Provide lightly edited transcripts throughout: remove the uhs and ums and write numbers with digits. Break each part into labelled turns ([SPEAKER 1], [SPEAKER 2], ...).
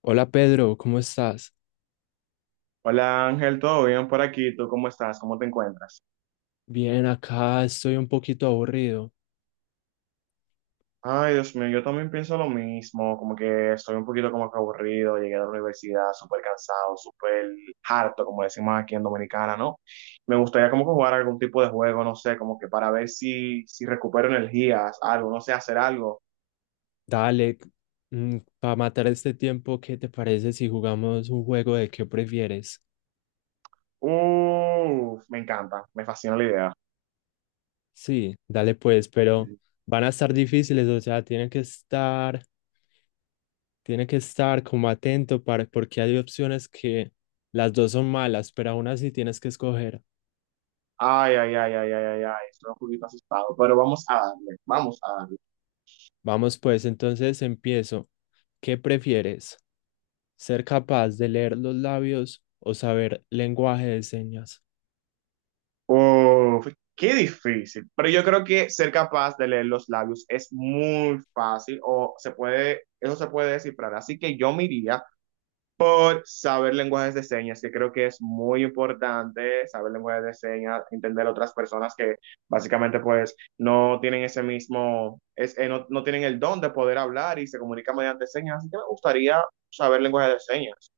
[SPEAKER 1] Hola Pedro, ¿cómo estás?
[SPEAKER 2] Hola Ángel, ¿todo bien por aquí? ¿Tú cómo estás? ¿Cómo te encuentras?
[SPEAKER 1] Bien, acá estoy un poquito aburrido.
[SPEAKER 2] Ay, Dios mío, yo también pienso lo mismo, como que estoy un poquito como que aburrido, llegué a la universidad súper cansado, súper harto, como decimos aquí en Dominicana, ¿no? Me gustaría como que jugar algún tipo de juego, no sé, como que para ver si recupero energías, algo, no sé, hacer algo.
[SPEAKER 1] Dale, para matar este tiempo, ¿qué te parece si jugamos un juego de qué prefieres?
[SPEAKER 2] Uf, me encanta, me fascina la idea.
[SPEAKER 1] Sí, dale pues, pero van a estar difíciles, o sea, tiene que estar como atento para, porque hay opciones que las dos son malas, pero aún así tienes que escoger.
[SPEAKER 2] Ay, ay, ay, ay, ay, ay, ay, estoy un poquito asustado, pero vamos a darle, vamos a darle.
[SPEAKER 1] Vamos pues, entonces empiezo. ¿Qué prefieres? ¿Ser capaz de leer los labios o saber lenguaje de señas?
[SPEAKER 2] Uf, qué difícil. Pero yo creo que ser capaz de leer los labios es muy fácil o se puede, eso se puede descifrar. Así que yo me iría por saber lenguajes de señas, que creo que es muy importante saber lenguajes de señas, entender a otras personas que básicamente pues no tienen ese mismo, es, no tienen el don de poder hablar y se comunican mediante señas. Así que me gustaría saber lenguajes de señas.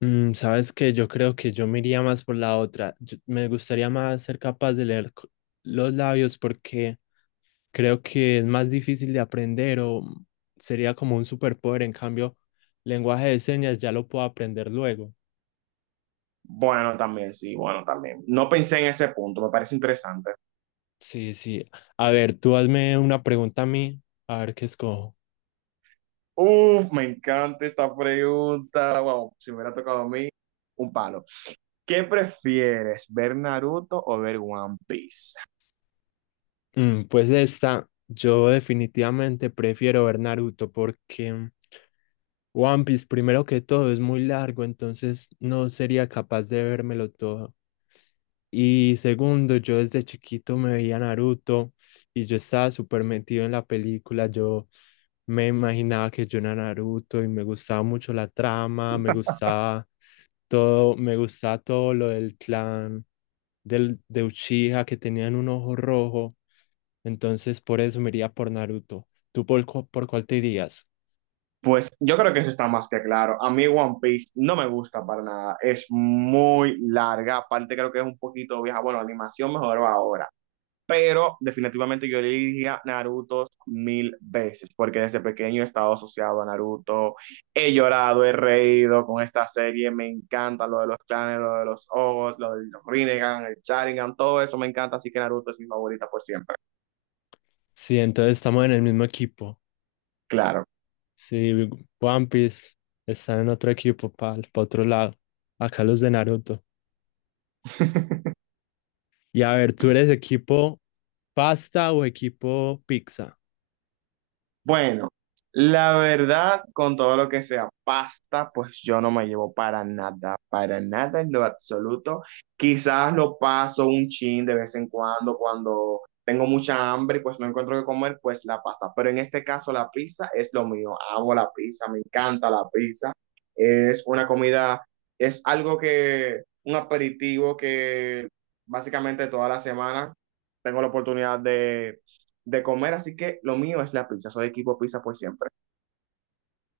[SPEAKER 1] Sabes que yo creo que yo me iría más por la otra. Me gustaría más ser capaz de leer los labios porque creo que es más difícil de aprender o sería como un superpoder. En cambio, lenguaje de señas ya lo puedo aprender luego.
[SPEAKER 2] Bueno, también, sí, bueno, también. No pensé en ese punto, me parece interesante.
[SPEAKER 1] Sí, sí. A ver, tú hazme una pregunta a mí, a ver qué escojo.
[SPEAKER 2] Uf, me encanta esta pregunta. Wow, si me hubiera tocado a mí, un palo. ¿Qué prefieres, ver Naruto o ver One Piece?
[SPEAKER 1] Mm, pues esta, yo definitivamente prefiero ver Naruto porque One Piece, primero que todo, es muy largo, entonces no sería capaz de vérmelo todo. Y segundo, yo desde chiquito me veía Naruto y yo estaba súper metido en la película. Yo me imaginaba que yo era Naruto y me gustaba mucho la trama, me gustaba todo lo del clan de Uchiha que tenían un ojo rojo. Entonces, por eso me iría por Naruto. ¿ Por cuál te irías?
[SPEAKER 2] Pues yo creo que eso está más que claro. A mí One Piece no me gusta para nada. Es muy larga. Aparte creo que es un poquito vieja. Bueno, la animación mejoró ahora, pero definitivamente yo elegiría Naruto mil veces, porque desde pequeño he estado asociado a Naruto, he llorado, he reído con esta serie, me encanta lo de los clanes, lo de los ojos, lo del Rinnegan, el Sharingan, todo eso me encanta, así que Naruto es mi favorita por siempre,
[SPEAKER 1] Sí, entonces estamos en el mismo equipo.
[SPEAKER 2] claro.
[SPEAKER 1] Sí, One Piece está en otro equipo, para otro lado. Acá los de Naruto. Y a ver, ¿tú eres equipo pasta o equipo pizza?
[SPEAKER 2] Bueno, la verdad, con todo lo que sea pasta, pues yo no me llevo para nada en lo absoluto. Quizás lo paso un chin de vez en cuando, cuando tengo mucha hambre y pues no encuentro qué comer, pues la pasta. Pero en este caso, la pizza es lo mío. Amo la pizza, me encanta la pizza. Es una comida, es algo que, un aperitivo que básicamente toda la semana tengo la oportunidad de comer, así que lo mío es la pizza, soy equipo pizza por siempre.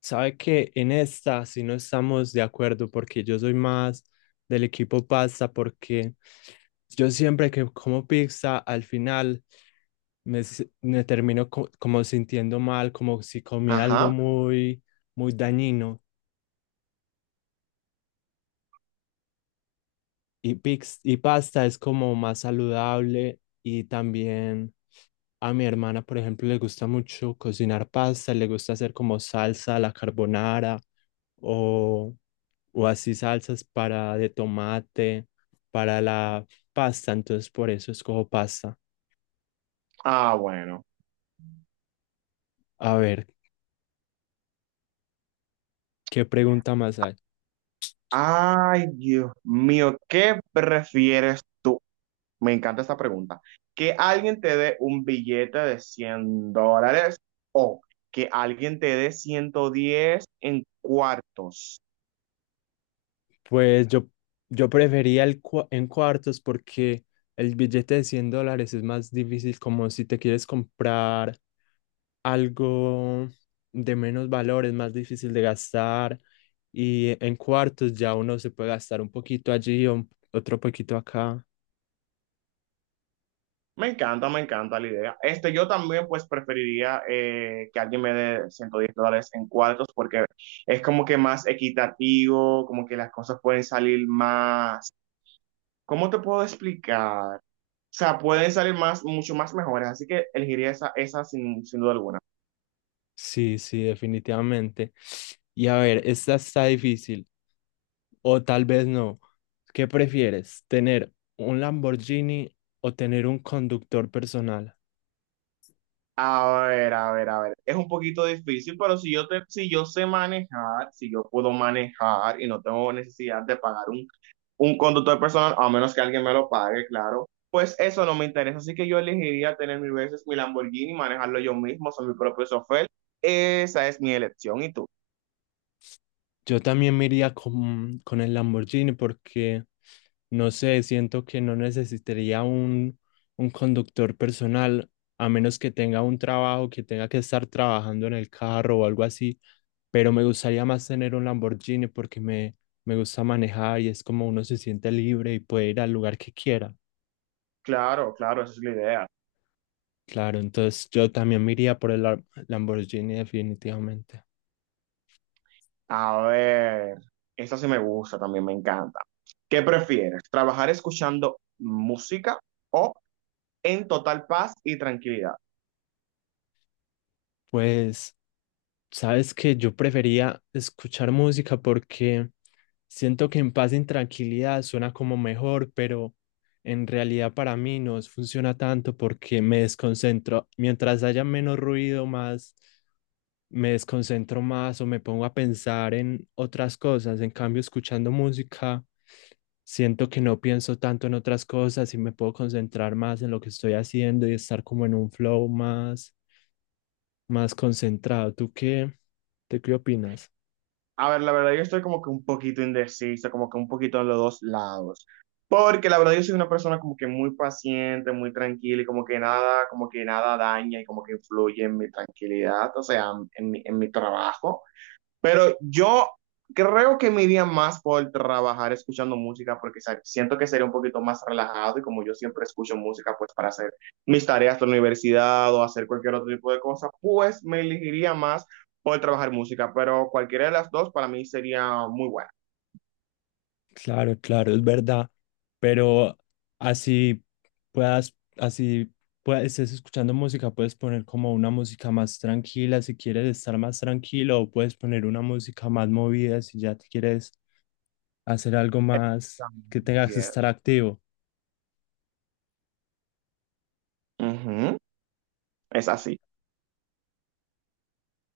[SPEAKER 1] Sabe que en esta sí no estamos de acuerdo porque yo soy más del equipo pasta porque yo siempre que como pizza al final me termino como sintiendo mal, como si comí algo
[SPEAKER 2] Ajá.
[SPEAKER 1] muy, muy dañino. Y pasta es como más saludable y también a mi hermana, por ejemplo, le gusta mucho cocinar pasta, le gusta hacer como salsa a la carbonara o, o así salsas para de tomate, para la pasta, entonces por eso escojo pasta.
[SPEAKER 2] Ah, bueno.
[SPEAKER 1] A ver, ¿qué pregunta más hay?
[SPEAKER 2] Ay, Dios mío, ¿qué prefieres tú? Me encanta esta pregunta. ¿Que alguien te dé un billete de $100 o que alguien te dé 110 en cuartos?
[SPEAKER 1] Pues yo, yo prefería en cuartos porque el billete de $100 es más difícil como si te quieres comprar algo de menos valor, es más difícil de gastar y en cuartos ya uno se puede gastar un poquito allí o otro poquito acá.
[SPEAKER 2] Me encanta la idea. Este, yo también pues preferiría que alguien me dé $110 en cuartos porque es como que más equitativo, como que las cosas pueden salir más. ¿Cómo te puedo explicar? O sea, pueden salir más, mucho más mejores, así que elegiría esa, esa sin duda alguna.
[SPEAKER 1] Sí, sí, definitivamente. Y a ver, esta está difícil o tal vez no. ¿Qué prefieres? ¿Tener un Lamborghini o tener un conductor personal?
[SPEAKER 2] A ver, a ver, a ver. Es un poquito difícil, pero si yo sé manejar, si yo puedo manejar y no tengo necesidad de pagar un conductor personal, a menos que alguien me lo pague, claro, pues eso no me interesa. Así que yo elegiría tener mil veces mi Lamborghini, manejarlo yo mismo, soy mi propio software. Esa es mi elección y tú.
[SPEAKER 1] Yo también me iría con el Lamborghini porque, no sé, siento que no necesitaría un conductor personal, a menos que tenga un trabajo, que tenga que estar trabajando en el carro o algo así, pero me gustaría más tener un Lamborghini porque me gusta manejar y es como uno se siente libre y puede ir al lugar que quiera.
[SPEAKER 2] Claro, claro, esa es la idea.
[SPEAKER 1] Claro, entonces yo también me iría por el Lamborghini definitivamente.
[SPEAKER 2] A ver, esa sí me gusta, también me encanta. ¿Qué prefieres? ¿Trabajar escuchando música o en total paz y tranquilidad?
[SPEAKER 1] Pues... Sabes que yo prefería escuchar música porque siento que en paz y en tranquilidad suena como mejor, pero en realidad para mí no funciona tanto porque me desconcentro. Mientras haya menos ruido, más me desconcentro más o me pongo a pensar en otras cosas. En cambio, escuchando música, siento que no pienso tanto en otras cosas y me puedo concentrar más en lo que estoy haciendo y estar como en un flow más concentrado. ¿ tú qué opinas?
[SPEAKER 2] A ver, la verdad yo estoy como que un poquito indecisa, como que un poquito en los dos lados. Porque la verdad yo soy una persona como que muy paciente, muy tranquila y como que nada daña y como que influye en mi tranquilidad, o sea, en mi trabajo. Pero yo creo que me iría más por trabajar escuchando música porque siento que sería un poquito más relajado y como yo siempre escucho música pues para hacer mis tareas de la universidad o hacer cualquier otro tipo de cosa, pues me elegiría más por trabajar música, pero cualquiera de las dos para mí sería muy buena.
[SPEAKER 1] Claro, claro, es verdad, pero así así puedas, estés escuchando música, puedes poner como una música más tranquila si quieres estar más tranquilo, o puedes poner una música más movida si ya te quieres hacer algo más
[SPEAKER 2] También.
[SPEAKER 1] que tengas que estar
[SPEAKER 2] Yes.
[SPEAKER 1] activo.
[SPEAKER 2] Ujú, es así.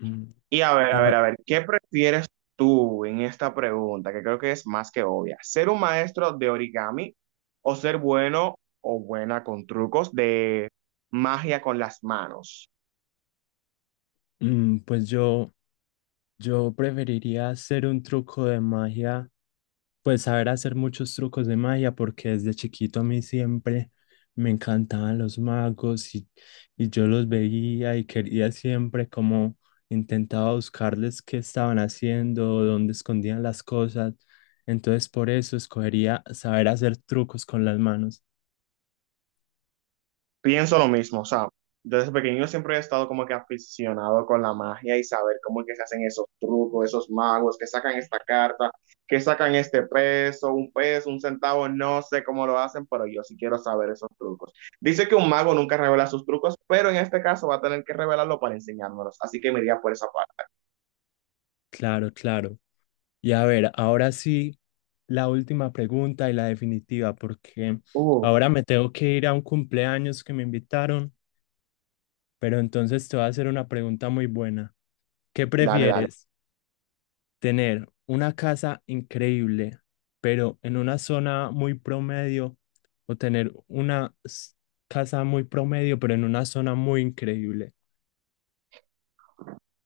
[SPEAKER 1] Mm,
[SPEAKER 2] Y a ver, a ver,
[SPEAKER 1] Ya,
[SPEAKER 2] a ver, ¿qué prefieres tú en esta pregunta? Que creo que es más que obvia. ¿Ser un maestro de origami o ser bueno o buena con trucos de magia con las manos?
[SPEAKER 1] mm, pues yo, yo preferiría hacer un truco de magia. Pues saber hacer muchos trucos de magia, porque desde chiquito a mí siempre me encantaban los magos y yo los veía y quería siempre como intentaba buscarles qué estaban haciendo, dónde escondían las cosas. Entonces por eso escogería saber hacer trucos con las manos.
[SPEAKER 2] Pienso lo mismo, o sea, desde pequeño siempre he estado como que aficionado con la magia y saber cómo es que se hacen esos trucos, esos magos, que sacan esta carta, que sacan este peso, un centavo, no sé cómo lo hacen, pero yo sí quiero saber esos trucos. Dice que un mago nunca revela sus trucos, pero en este caso va a tener que revelarlo para enseñármelos, así que me iría por esa parte.
[SPEAKER 1] Claro, claro. Y a ver, ahora sí, la última pregunta y la definitiva, porque
[SPEAKER 2] Uh,
[SPEAKER 1] ahora me tengo que ir a un cumpleaños que me invitaron. Pero entonces te voy a hacer una pregunta muy buena. ¿Qué
[SPEAKER 2] dale, dale.
[SPEAKER 1] prefieres? ¿Tener una casa increíble, pero en una zona muy promedio? ¿O tener una casa muy promedio, pero en una zona muy increíble?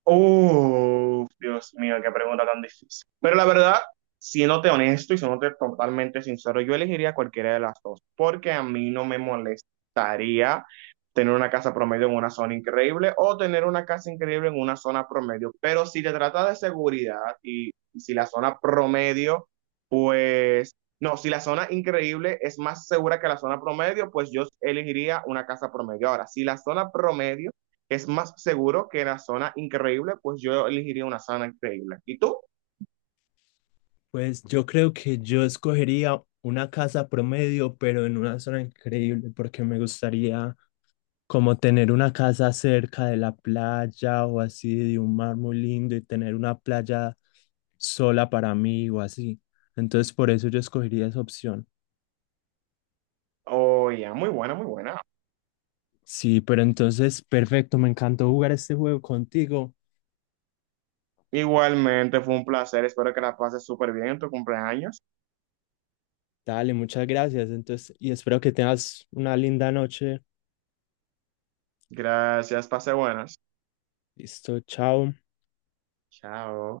[SPEAKER 2] Oh, Dios mío, qué pregunta tan difícil. Pero la verdad, siéndote honesto y siéndote totalmente sincero, yo elegiría cualquiera de las dos, porque a mí no me molestaría tener una casa promedio en una zona increíble o tener una casa increíble en una zona promedio. Pero si te trata de seguridad y si la zona promedio pues, no, si la zona increíble es más segura que la zona promedio, pues yo elegiría una casa promedio. Ahora, si la zona promedio es más seguro que la zona increíble, pues yo elegiría una zona increíble. ¿Y tú?
[SPEAKER 1] Pues yo creo que yo escogería una casa promedio, pero en una zona increíble, porque me gustaría como tener una casa cerca de la playa o así de un mar muy lindo y tener una playa sola para mí o así. Entonces por eso yo escogería esa opción.
[SPEAKER 2] Oh, ya, muy buena, muy buena.
[SPEAKER 1] Sí, pero entonces perfecto, me encantó jugar este juego contigo.
[SPEAKER 2] Igualmente, fue un placer. Espero que la pases súper bien en tu cumpleaños.
[SPEAKER 1] Dale, muchas gracias. Entonces, y espero que tengas una linda noche.
[SPEAKER 2] Gracias, pase buenas.
[SPEAKER 1] Listo, chao.
[SPEAKER 2] Chao.